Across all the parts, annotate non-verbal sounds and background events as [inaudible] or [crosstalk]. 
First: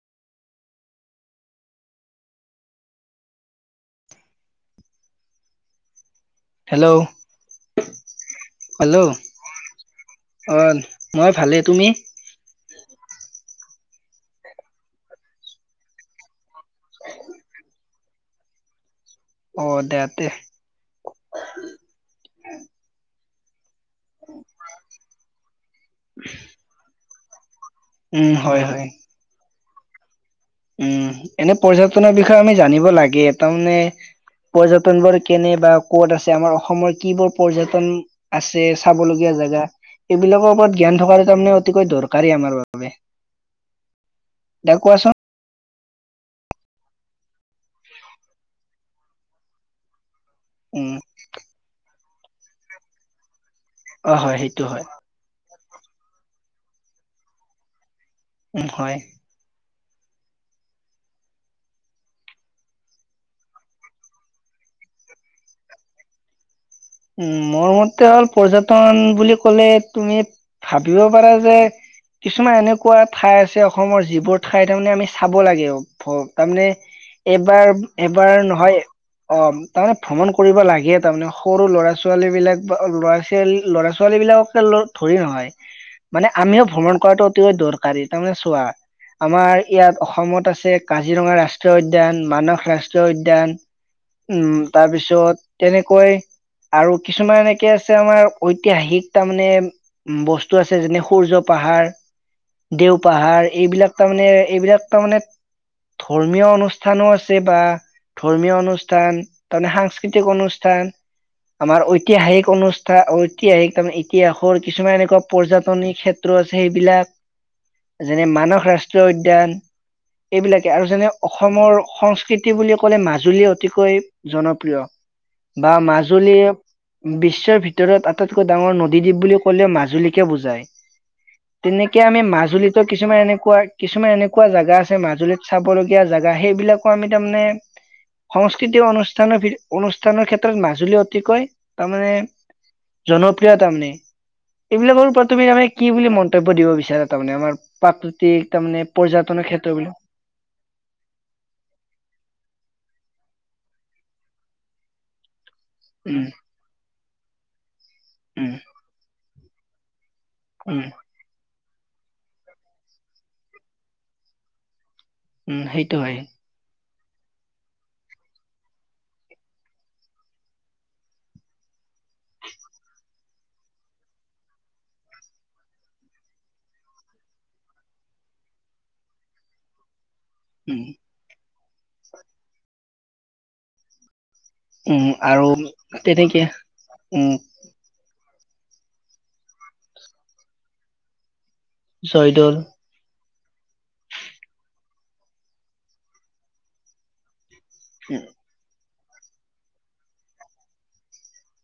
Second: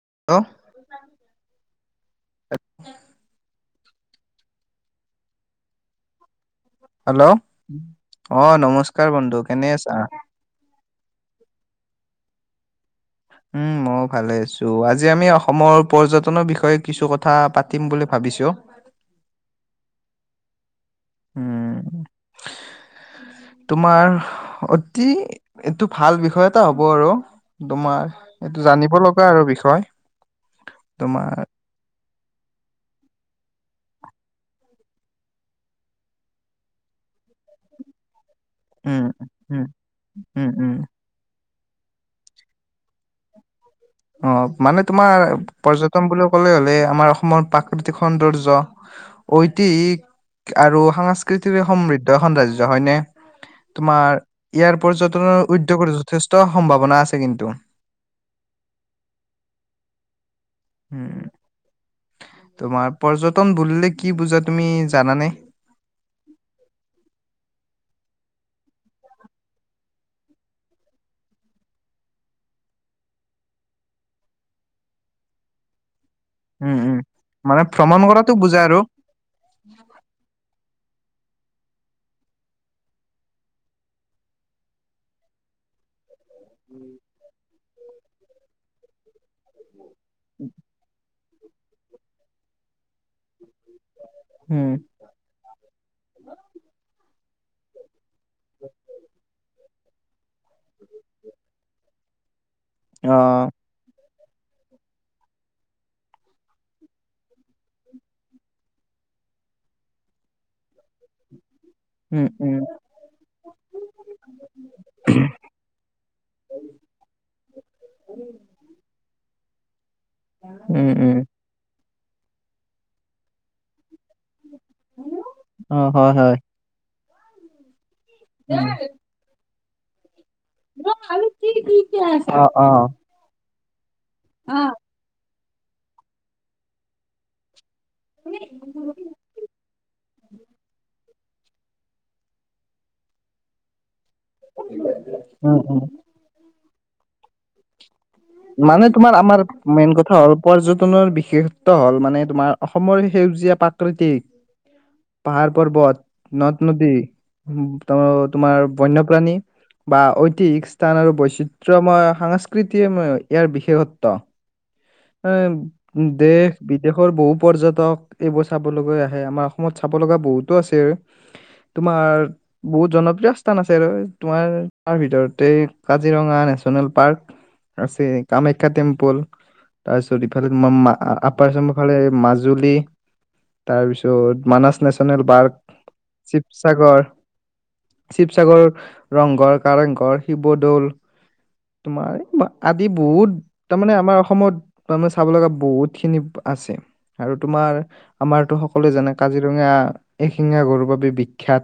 [unintelligible] Hello, অ, hello নমস্কাৰ বন্ধু কেনে আছা? অ মই ভালেই তুমি? উম, মইও ভালে আছো আজি আমি অসমৰ পৰ্যটনৰ বিষ বিষয়ে কিছু কথা পাতিম বুলি ভাবিছো। অ, দিয়া তে উম তোমাৰ অতি এইটো ভাল বিষয় এটা হ'ব আৰু। তোমাৰ উম হয় এইটো হয় জানিব লগা আৰু বিষয়। উম, তোমাৰ এনে পৰ্যটনৰ বিষ ষয়ে আমি জানিব লাগে তাৰমানে পৰ্যটন বোৰ কেনে বা ক'ত আছে আমাৰ অসমৰ কি বোৰ পৰ্যটন আছে উম চাব লগীয়া উম জেগা উম এইবিলাকৰ উম ওপৰত জ্ঞান থকা কেইটা তাৰমানে উৎ অতিকৈ দৰকাৰী আমাৰ বাবে অ, দে মানে কোৱাচোন তোমাৰ পৰ্যটন বুলি ক'লে হলে আমাৰ অসমৰ পাক প্ৰাকৃতিক সৌন্দৰ্য [unintelligible] ঐতিক আৰু উম সাংস্কৃতিৰে সমৃ তো এখন ৰাজ্য হয়নে? অ তোমাৰ হয় সেইটো ইয়াৰ হয় পৰ্যটনৰ উদ্যোগৰ যথেষ্ট সম্ভাৱনা আছে কিন্তু। উম ম, হয়। উম, তোমাৰ পৰ্যটন বুলিলে কি বুজা তুমি জানানে? উ, মোৰ মতে হল মোৰ মতে হ'ল পৰ্যটন বুলি কলে তুমি ভাবিব পাৰা যে কিছুমান এনেকুৱা ঠাই আছে অসমৰ যিবোৰ ঠাই তাৰমানে ম আমি চাব লাগেও [unintelligible] তাৰমানে উম, উম। মানে ভ্ৰমণ কৰাটো এবাৰ-এবাৰ বুজা আৰু। নহয় অ' তাৰমানে ভ্ৰমণ কৰিব লাগে তাৰমানে স সৰু ল'ৰা-ছোৱালী বিলাক, বা ল'ৰা-ছোৱালী, লৰা-ছোৱালী বিলাককে ধৰি নহয়। মানে আমিও ভ্ৰমণ কৰাটো অতিকৈ দৰকাৰ। পাৰি তাৰমানে চোৱা আমাৰ। ইয়াত অসমত আছে, কাজিৰঙাৰ ৰাষ্ট্ৰ ৰাষ্ট্ৰীয় উদ্যান, মানস ৰাষ্ট্ৰীয় উদ্যান। উম, উম, তাৰপিছত তেনেকৈ। আৰু কিছুমান এনেকে আছে আমাৰ। ঐতিহাসিক তাৰ মানে? বস্তু আছে, যেনে সূৰ্য পাহাৰ। দেও পাহাৰ, অ', এইবিলাক? তাৰমানে এইবিলাক তাৰমানে ধৰ্মীয় অনুষ্ঠানো আছে, বা ধৰ্মীয় অনুষ্ঠান, তাৰমানে সাংস্কৃতিক অনুষ্ঠান। আমাৰ উম, ঐতিহাসিক উম, অনুষ্ঠান, ঐতিহাসিক তাৰমান ইতিহাসৰ কিছুমান এনেকুৱা পৰ্যটনী ক্ষেত্ৰ আছে সেইবিলাক, যেনে মানস ৰাষ্ট্ৰীয় উদ্যান। এইবিলাকে আৰু উম, যেনে উম, অসমৰ সংস্কৃতি বুলি ক'লে মাজুলী অতিকৈ জনপ্ৰিয় বা অ', হয়, মাজ হয়। [unintelligible] বিশ্বৰ ভিত ভিতৰত আটাইতকৈ ডাঙৰ নদীদ্বীপ বুলি কলিও মাজুলী বুজাই, তেনেকে আমি অ', মাজুলীতো অ'। কিছুমান এনেকুৱা কিছুমান এনেকুৱা জাগা আছে মাজুলীত চাবলগীয়া জাগা সেইবিলাকো আমি তাৰমানে সংস্কৃতি অনুষ্ঠানৰ, অনুষ্ঠানৰ ক্ষেত্ৰত মাজুলী অতিকৈ তাৰমানে জনপ্ৰিয় তাৰমানে। এইবিলাকৰ ওপৰত তুমি উম, মানে উম, কি বুলি মন্তব্য দিব বিচ এ তাৰমানে আমাৰ পাত মানে তোমাৰ আমাৰ মেইন কথা হ'ল, পৰ্যটনৰ বিশেষত্ব হ'ল মানে তোমাৰ অসমৰ সেউজীয়া পাত প্ৰাকৃতিক পাহাৰ পৰ্বত, উম নদ-নদী উম। ত, উম তোমাৰ বন্যপ্ৰাণী বা উম স্থান আৰু বৈচিত্ৰ ত মই সাংস্কৃতি ইয়াৰ বিশেষত্ব। অ', উম সেইটো হয় দেশ বি দেশৰ বহু পৰ্যটক এইবোৰ চাবলৈ আহে। আমাৰ অসমত চাব লগা বহুতো আছে। তোমাৰ বহুত জনপ্ৰিয় স্থান আছে আৰু। তোমাৰ তাৰ ভিতৰতে কাজিৰঙা নেচনেল পাৰ্ক আছে। কামাখ্যা টেম্পল। তাৰ যদি ইফালে মই উম মা ফালে মাজুলী। তাৰপিছত মানাস উম নেশচনেল আৰু পাৰ্ক, তেনেকে শিৱসাগৰ উম চিপসাগৰৰ ৰংঘৰ, কাৰেংঘৰ, শিৱদৌল। তোমাৰ জয়দৌল আদি বহুত। তাৰমানে আমাৰ অসমত তাৰমানে চাব লগা বহুতখিনি আছে। আৰু তোমাৰ আমাৰতো সকলোৱে জানে কাজিৰঙা এশিঙীয়া গঁড়ৰ বাবে বিখ্যাত।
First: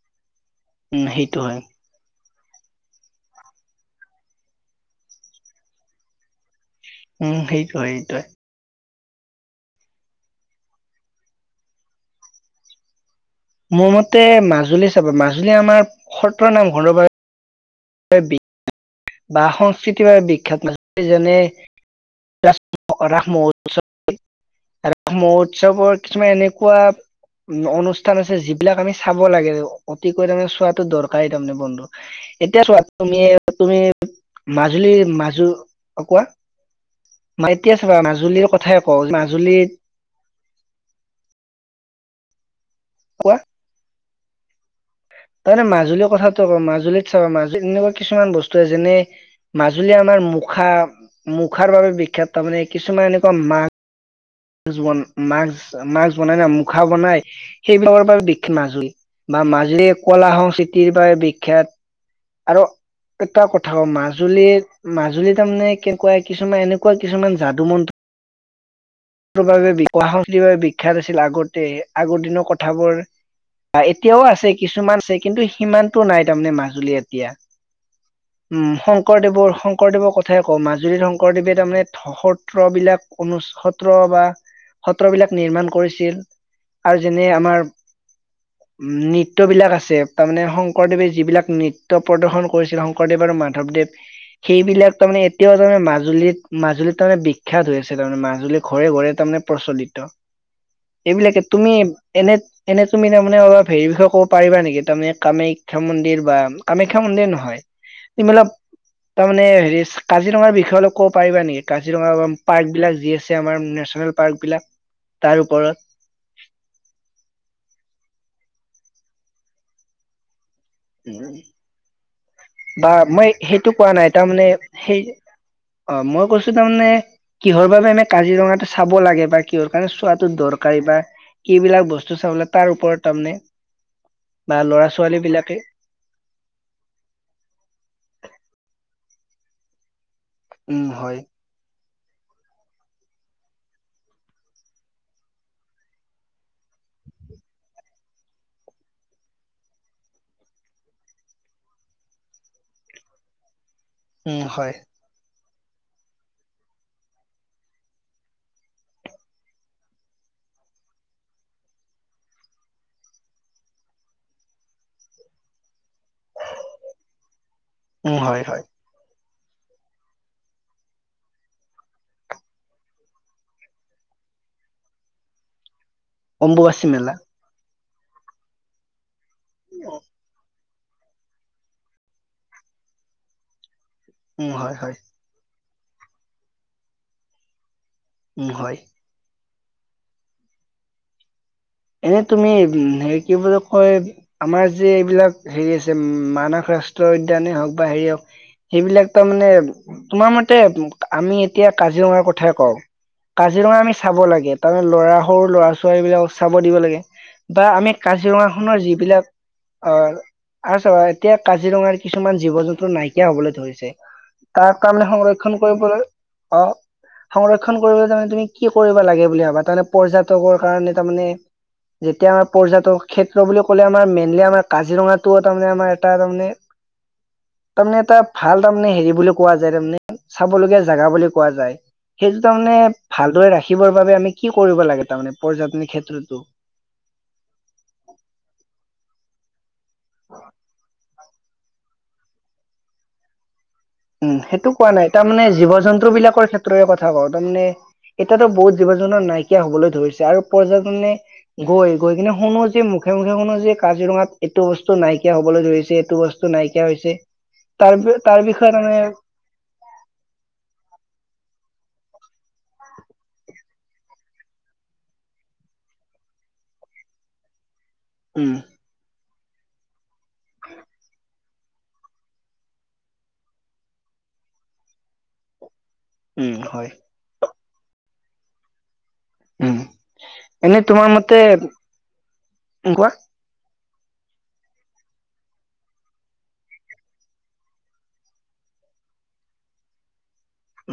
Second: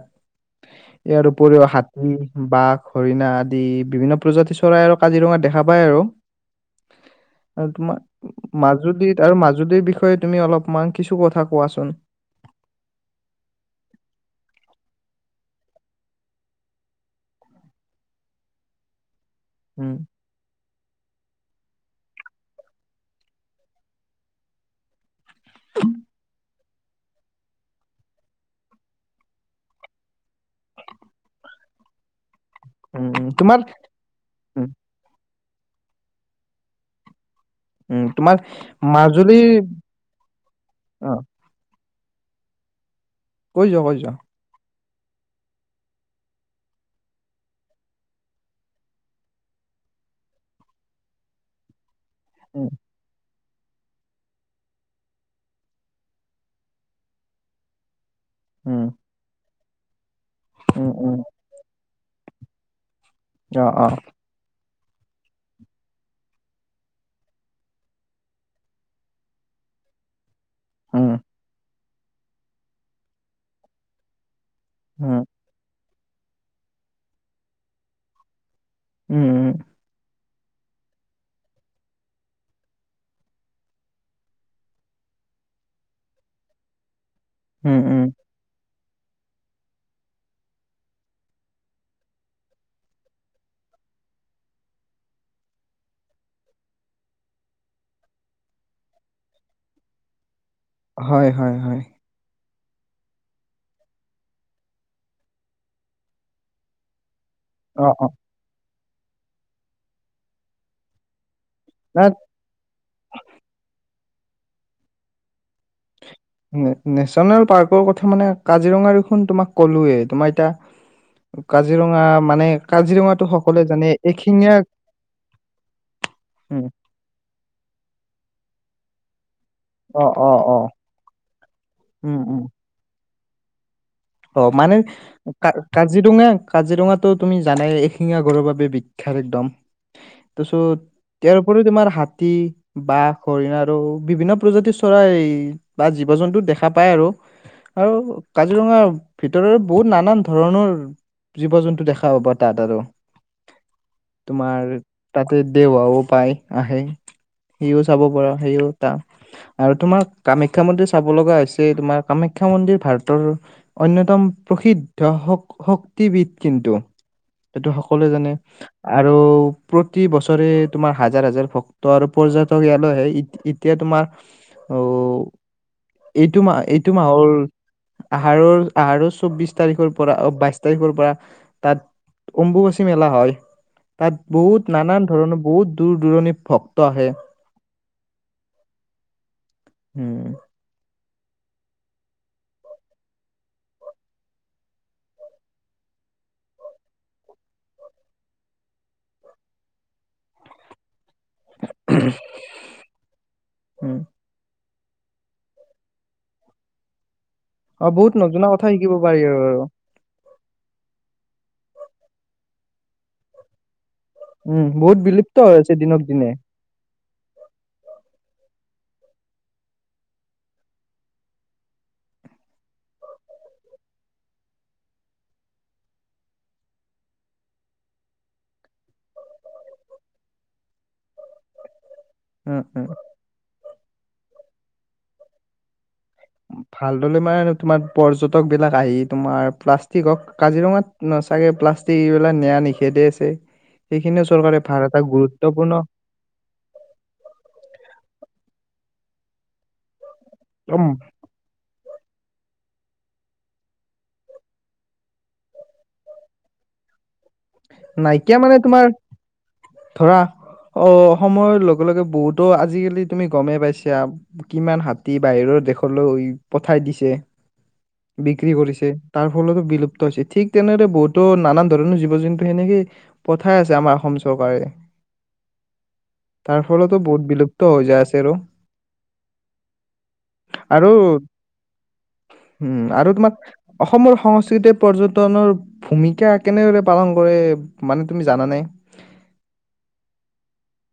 উম ইয়াৰ সেইটো হয় উপৰিও হাতী বাঘ, হৰিণা আদি। বিভিন্ন প্ৰজাতিৰ চৰাই আৰু কাজিৰঙাত দেখা পায় আৰু। উম আৰু সেইটোৱে তোমাৰ সেইটোৱে ম আৰু মাজুলীৰ বিষয়ে তুমি অলপমান কিছু কথা কোৱাচোন। মোৰ মতে মাজুলী চাবা মাজুলী আমাৰ সত্ৰৰ নাম ঘৰৰ বাবে এ বি বা উম সংস্কৃতিৰ বাবে বিখ্যাত [unintelligible] যেনে ৰাস ৰাস মহোৎসৱৰ [unintelligible] মহোৎসৱৰ কিছুমান এনে কুৱা উম্ অনুষ্ঠান আছে যিবিলাক আমি চাব লাগে অতিকৈ তাৰমানে চোৱাটো দৰকাৰী তাৰমানে বন্ধু। এতিয়া চোৱা উম তুমি উম। তোমাৰ তুমি উম মাজুলী মাজু অ কোৱা মানে এতিয়া চাবা উম তোমাৰ মাজুলীৰ কথাই কওঁ মাজুলীৰ মাজুলীত অ কোৱা কৈ যোৱা কৈ যোৱা তাৰমানে মাজুলীৰ কথাটো মাজুলীত চাবা মাজুলীত এনেকুৱা কিছুমান বস্তু যেনে মাজুলী আমাৰ মুখা মুখাৰ বাবে খেত উম তাৰমানে কিছুমান ত মা এ জুমন মাক্স-মাক্স বনাই না, মুখা বনাই সেইবিলাকৰ পৰা বি উম [unintelligible] লেপ কলা উম সংস্কৃতিৰ উম বাৰে বিখ্যাত। আৰু এটা অ', কথা অক অ', মাজুলীত মাজুলী তাৰমানে কেনেকুৱা কিছুমান এনেকুৱা কিছুমান যাদুমতন্ত্ৰ বাবে বিকোৱা সেইবাবে বিখ্যাত উম, আছিলে আগতে। আগৰ দিনৰ কথাবোৰ বা এতিয়াও আছে। কিছুমান আছে উম, কিন্তু সিমান টো নাই তাৰমানে মাজুলী এতিয়া। উম শংকৰদেৱৰ শংকৰদেৱৰ ক কথা কওঁ মাজুলীত শংকৰদেৱে তাৰমানে সত্ৰবিলাক অনু সত্ৰ বা সত্ৰবিলাক নিমাৰ্ণ কৰিছিল আৰু যেনে আমাৰ। উম, উম, নৃত্যবিলাক আছে তাৰমানে শংকৰদেৱে যিবিলাক নৃত্য প্ৰদৰ্শন কৰিছিল শংকৰদেৱ আৰু মাধৱদেৱ সেইবিলাক তাৰমানে এতিয়াও তাৰমানে মাজুলীত মাজুলীত তাৰমানে বিখ্যাত হৈ আছে তাৰমানে মাজুলীত। ঘৰে ঘৰে তাৰমানে প্ৰচলিত। হয়, এইবিলাকে হয়, তুমি হয়। এনে এনে তুমি তাৰমানে অলপ হেৰি বিষয়ে ক'ব পাৰিবা নেকি তাৰমানে কামাখ্যা মন্দিৰ বা কামাখ্যা মন্দিৰ নহয়। হয় অ', অ', এইবিলাক। তাৰমানে হেৰি কাজিৰঙাৰ বিষয়ে অলপ ক'ব পাৰিবা নেকি? কাজিৰঙা তাত পাৰ্ক বিলাক যি আছে নেচনেল পাৰ্ক বিলাক তাৰ ওপৰত। নেচনেল পাৰ্কৰ কথা মানে কাজিৰঙা দেখোন তোমাক ক'লোৱেই তোমাৰ এতিয়া কাজিৰঙা মানে বা কাজিৰঙাটো মই সকলোৱে সেইটো জানে, কোৱা নাই তাৰমানে এশিঙীয়া সেই অ মই কৈছো উম, তাৰমানে কিহৰ বাবে আমি কাজিৰঙা চাব লাগে বাকী কিহৰ কাৰণে অ', চোৱাতো অ', অ', দৰকাৰী বা কিবিলাক উম, বস্তু উম, চাবলে তাৰ ওপৰত। তামানে। অ মানে কা কা। কাজিৰঙা কাজিৰঙাতো তুমি জানাই এশিঙা গড়ৰ বাবে বিখ্যাত একদম তাপাছত উম হয় ইয়াৰ উপৰিও তোমাৰ হাত হাতী, বাঘ, হৰিণা আৰু বিভিন্ন প্ৰজাতিৰ চৰাই বা জীৱ জন্তু দেখা পায় আৰু আৰু কাজিৰঙা। ভিতৰৰ বহুত নানান ধৰণৰ জীৱ জন্তু দেখা পাবা তাত আৰু। উম তোমাৰ হয় তাত। দেওহাঁহ ও পাই আহে সিও চাব পাৰ সিও তা আৰু তোমাৰ কামাখ্যা মন্দিৰ চাব লগা হৈছে তোমাৰ কামাখ্যা মন্দিৰ ভাৰতৰ অন্যতম প্ৰসিদ্ধ হক হক। কি বিধ কিন্তু। হেইটো সকলোৱে উম জানে। হয় হয় আৰু, প্ৰতি বছৰে তোমাৰ হাজাৰ হাজাৰ ভক্ত আৰু পৰ্যাটক ইয়ালৈ আহে। এত এতিয়া তোমাৰ, অ এইটো মাহ, অম্বুবাচী এইটো মেলা মাহল। আহাৰৰ, আৰু চু চৌবিশ তাৰিখৰ পৰা অ বাইছ প তাৰিখৰ পৰা, তাত অম্বুবাচী মেলা হয়। তাত উম বহুত হয় হয় নানান ধৰণৰ বহুত, দূৰ দূৰণিত ভক্ত আহে। উম, হয়। উম। এনে তুমি হেৰি কি বুলি কয়, আমাৰ যে এইবিলাক হেৰি আছে মানস ৰাষ্ট্ৰ উদ্যানে হওক বা হেৰি হওঁক সেইবিলাক ত' মানে, তোমাৰ মতে আমি এতিয়া কাজিৰঙাৰ কথাই কওঁ, কাজিৰঙা উম আমি চাব লাগে তাৰমানে ল'ৰা, সৰু ল'ৰা-ছোৱালীবিলাক চাব দিব লাগে। বা অ আমি বহুত নজনা কাজিৰঙা কথা খনৰ শিকিব পাৰি যিবিলাক, আৰু আৰু আহ আৰু চাবা, এতিয়া কাজিৰঙাৰ কিছুমান জীৱ-জন্তু নাইকিয়া হবলৈ ধৰিছে। উম, তাক বহুত তাৰমানে বিলুপ্ত হৈ আছে দিনক দিনে। সংৰক্ষন কৰিবলৈ তাৰমানে তুমি কি কৰিব লাগে বুলি ভাবা? তাৰমানে, পৰ্যাটকৰ কাৰণে তাৰমানে, যেতিয়া আমাৰ পৰ্যাটক ক্ষেত্ৰ বুলি কলে আমাৰ মেইনলি আমাৰ কাজিৰঙাতটো তাৰমানে আমাৰ এটা তাৰমানে, তাৰমানে এটা ভাল তাৰমানে হেৰি বুলি কোৱা যায় তাৰমানে চাবলগীয়া জেগা বুলি কোৱা যায়। সেইটো তাৰ উম মানে, উম ভালদৰে ৰাখে ৰাখিবৰ বাবে আমি কি কৰিব লাগে তাৰমানে পৰ্যাট নে ভালদলে মানে তোমাৰ, পৰ্যটক বিলাক আহি তোমাৰ, ফ্লাছত কি কক কাজিৰঙাত নচ চাগে প্লাষ্টিক, এইবিলাক নিয়া নিষেধে আছে। সেইখিনিও উম, চৰকাৰে সেইটো ভাল কোৱা এটা নাই তাৰমানে গুৰুত্বপূৰ্ণ জীৱ-জন্তু বিলাকৰ ক্ষেত্ৰৰে কথা কওঁ। তাৰ মানে এতিয়াতো বহুত জীব-জন নাইকিয়া হবলৈ ধৰিছে। যাৰ উম পৰ্যাটনে, গৈ গৈ কিনে শুনো যে, মুখে-মুখে শুনো যে কাজিৰঙাত এইটো বস্তু নাইকিয়া হবলৈ ধৰিছে, এইটো বস্তু নাইকিয়া হৈছে। তাৰ বি, নাইকিয়া তাৰ মানে বিষয় তোমাৰ ধৰা, অ, সময়ৰ লগ লগে লগে বহুতো আজিকালি তুমি গমেই পাইছা। কিমান হাতী বাহিৰৰ দেশলৈ পঠাই দিছে। বিক্ৰী উম কৰিছে। তাৰ ফলতো বিলুপ্ত হৈছে। ঠিক তেনেদৰে বহুতো নানান ধৰণৰ জীৱ-জন্তু সেনেকেই পঠাই আছে আমাৰ অসম চৰকাৰে। উম তাৰ হয়। ফলতো বহুত বিলুপ ত হৈ যায় আছে আৰু। উম, এনে আৰু তোমাৰ মতে, উম আৰু কোৱা। তোমাৰ অসমৰ সংস্কৃতিয়ে পৰ্যটনৰ ভূমিকা কেনেদৰে পালন [unintelligible] মানে তুমি জানানে।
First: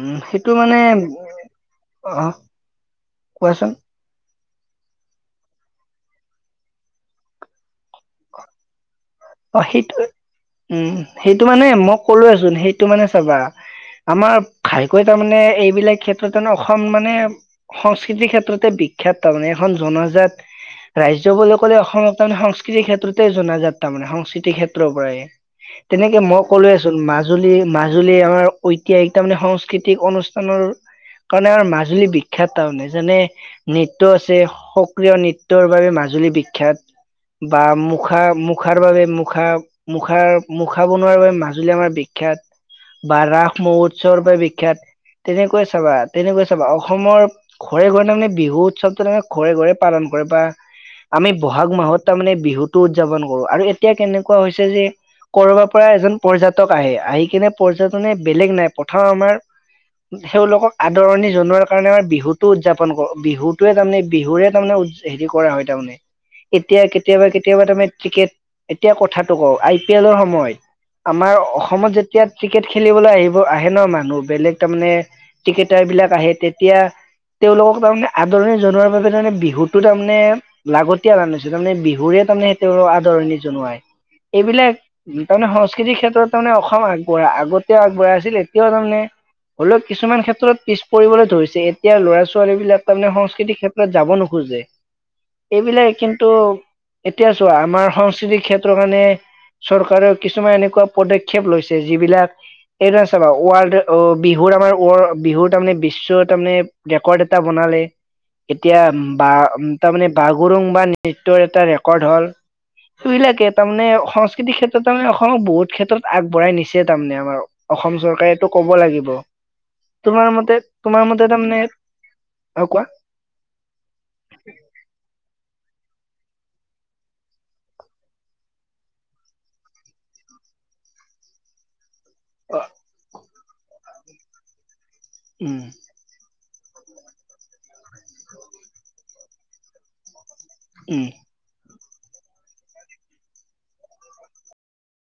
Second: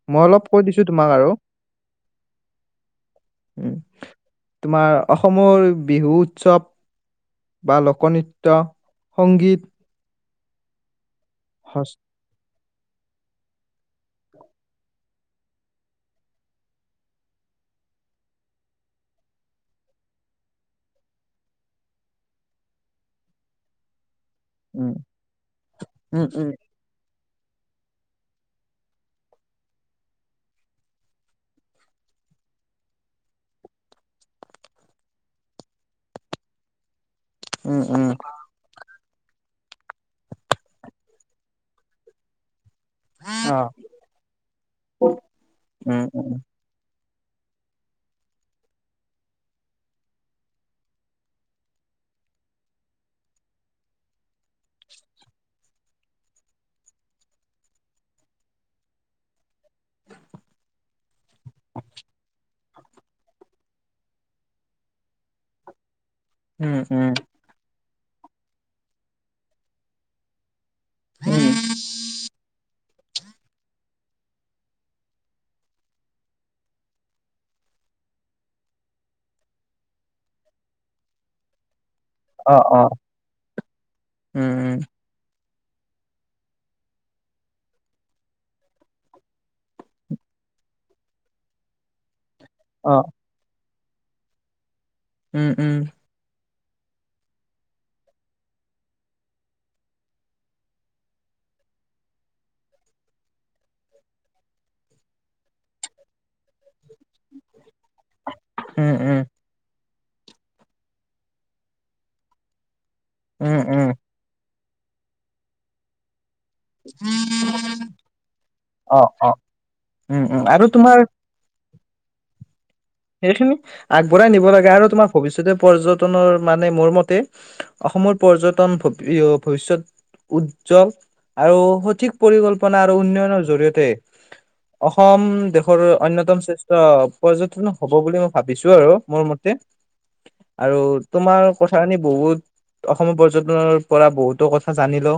উম, মই অলপ সেইটো কৈ মানে, দিছো তোমাক আৰু অঁ কোৱাচোন। উম, তোমাৰ অসমৰ বিহু উৎসৱ বা লোকনৃত্য। সংগীত অঁ সেইটোৱে। উম সেইটো মানে হচ মই ক'লোৱেচোন সেই তো মানে চাবা, আমাৰ ঘাইকৈ তাৰমানে এইবিলাক ক্ষেত্ৰতে ন অসম মানে সংস্কৃতিৰ ক্ষেত্ৰতে বিখ্যাত তাৰমানে এখন জনাজাত ৰাজ্য বুলি ক'লে অসমক তাৰমানে সংস্কৃতিৰ ক্ষেত্ৰতে জনাজাত। তাৰমানে সংচি তি উম ক্ষেত্ৰৰ পৰাই, তেনেকে উম মই উম ক'লোৱেচোন মাজ মাজুলী- মাজুলী আমাৰ ঐতিহাসিক তাৰমানে সংস্কৃতিক অনুষ্ঠানৰ কাৰণে আমাৰ মাজুলী বিখ্যাত তাৰমানে, যেনে নৃত্য আছে, সক্ৰিয় নৃত্যৰ বাবে মাজুলী বিখ্যাত। বা উম উম মুখা মুখ বাবে মুখা মুখাৰ- মুখা বনোৱাৰ বাবে মাজুলী আমাৰ বিখ্যাত। বা অ ৰাস মহোৎসৱৰ বাবে বিখ্যাত। তেনেকৈ উম চাবা- উম তেনেকৈ চাবা অসমৰ ঘৰে- ঘৰে তাৰমানে বিহু উৎসৱটো যেনেকে ঘৰে ঘৰে পালন কৰে বা আমি বহাগ মাহত তাৰমানে বিহুটো উদযাপন আৰু এতিয়া কেনেকুৱা হৈছে যে কৰবাৰ পৰা এজন পৰ্যটক আহে আহি কিনে পৰ্যটনে বেলেগ নাই প্ৰথম আমাৰ তেওঁলোকক আদৰণি জনোৱাৰ কাৰণে আমাৰ বিহুটো উদযাপন কৰো বিহুতোৱে তাৰমানে বিহুৰে তাৰমানে উ হেৰি কৰা হয় তাৰমানে। উম এতিয়া উম উম কেতিয়াবা-কেতিয়াবা তাৰমানে ক্ৰিকেট এতিয়া কথাটো কওঁ, আই পি এলৰ সময়ত আমাৰ অসমত যেতিয়া ক্ৰিকেট খে খেলিবলৈ আহিব আহে ন মানুহ বেলেগ তাৰমানে ক্ৰিকেটাৰবিলাক আহে, তেতিয়া তেওঁলোকক তাৰমানে আদৰণি জনোৱাৰ বাবে তাৰমানে বিহুটো তাৰমানে লাগতিয়াল হেন হৈছে তাৰমানে বিহুৰে তাৰমানে অ অ তেওঁলোকক আদৰণি জনোৱাই, উম উম এইবিলাক তাৰমানে সংস সংস্কৃতি ক্ষেত্ৰত তাৰমানে অসম আগবঢ়া, আগতেও আগবঢ়া আছিল এতিয়াও তাৰমানে হ'লেও কিছুমান ক্ষেত্ৰত পিছ পৰিবলৈ ধৰিছে এতিয়া ল'ৰা ছো ছোৱালীবিলাক অ তাৰমানে সংস্কৃতি ক্ষেত ত যাব নোখোজে। উম উম এইবিলাক কিন্তু এতিয়া চোৱা আমাৰ সংস্কৃতিৰ ক্ষেত্ৰৰ কাৰণে চৰকাৰেও কিছুমান এনেকুৱা পদক্ষেপ লৈছে যিবিলাক এতিয়া চাবা ৱৰ্ল্ড অ বিহুৰ আমাৰ ৱৰ্ল বিহুৰ তাৰমানে বিশ্ব তাৰমানে ৰেকৰ্ড এটা বনালে। এতিয়া উম বা উম তাৰমানে বাগৰুম্বা নৃত্য এটা ৰে কৰ্দ হ'ল। উম উম তাৰমানে সংস্কৃতিৰ ক্ষেত্ৰত তাৰমানে অসমক বহুত ক্ষেত্ৰত আগ বঢ়াই নিছে তাৰমানে আমাৰ অসম চৰকাৰেটো ক'ব অ লাগিব অ উম তোমাৰ উম মতে আৰু তোমাৰ মতে তাৰমানে অ কোৱা সেইখিনি আগবঢ়াই নিব লাগে, আৰু তোমাৰ ভৱিষ্যতে পৰ্যট টনৰ মানে মোৰ মতে অসমৰ পৰ্যটন [unintelligible] ভৱিষ্যৎ উজ্জ্বল আৰু সঠিক অ পৰিকল্পনা আৰু উন্নয়নৰ জৰিয়তে অসম উম দেশৰ অন্যতম শ্ৰে ট্ৰ পৰ্যটনৰ হ'ব বুলি মই ভাবিছো আৰু মোৰ মতে। আৰু উম তোমাৰ ক [unintelligible] বহুত অসমৰ পৰ্যটনৰ পৰা বহুতো কথা জানিলো,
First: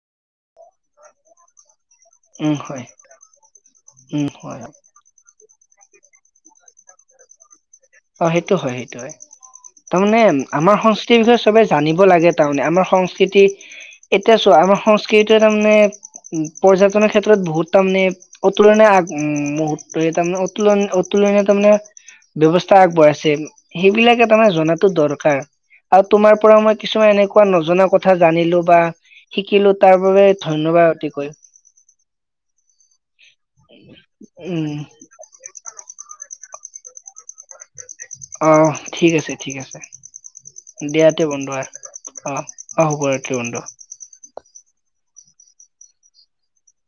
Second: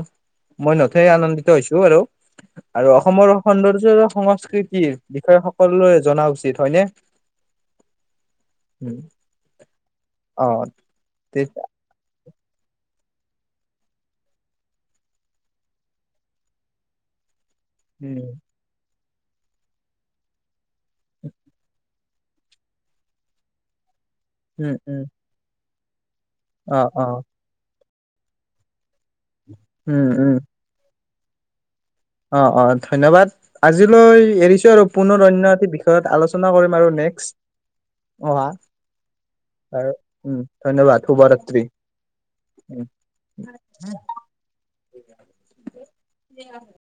মই নথৈ আনন্দিত হৈছো আৰু। উম হয় আৰু অসমৰ সৌন্দৰ্য উম হয় সংস্কৃতিৰ বিষয় সকলোৱে জনা উচিত হয়নে? অ' সেইটো হয় সেইটো উম, হয়, তাৰমানে অ আমাৰ সংস্কৃতিৰ বিষয়ে সবে তেতিয়া জানিব লাগে তাৰমানে আমাৰ সংস্কৃতি এতিয়া চোৱা আমাৰ সংস্কৃতিটোৱে তাৰমানে উম পৰ্যটনৰ ক্ষেত্ৰত বহুত তাৰমানে উম অতুলনীয় আ উম মুহূৰ্তই তাৰমানে অতুলন অতুলনীয় তাৰমানে ব্যৱস্ স্থা আগবঢ়াইছে সেইবিলাকে তাৰমানে উম জনাটো উম দৰকাৰ। আৰু তোমাৰ পৰাও মই অ অ কিছুমান এনেকুৱা নজনা ক থা জানিলো বা শিকিলো উম তাৰবাবে উম ধন্যবাদ অতি কৈ। অ', অ' ধন্যবাদ, আজিলৈ এৰিছো উম আৰু পুনৰ অন্য এটি বিষয়ত আলোচনা চনা কৰিম আৰু নেক্সট্। অ' ঠিক আছে ঠিক আছে, উম ধন্যবাদ দিয়াতে বন্ধু শুভৰাত্ৰি। আৰ, অ' অ' শুভৰাত্ৰি বন্ধু। [inaudible]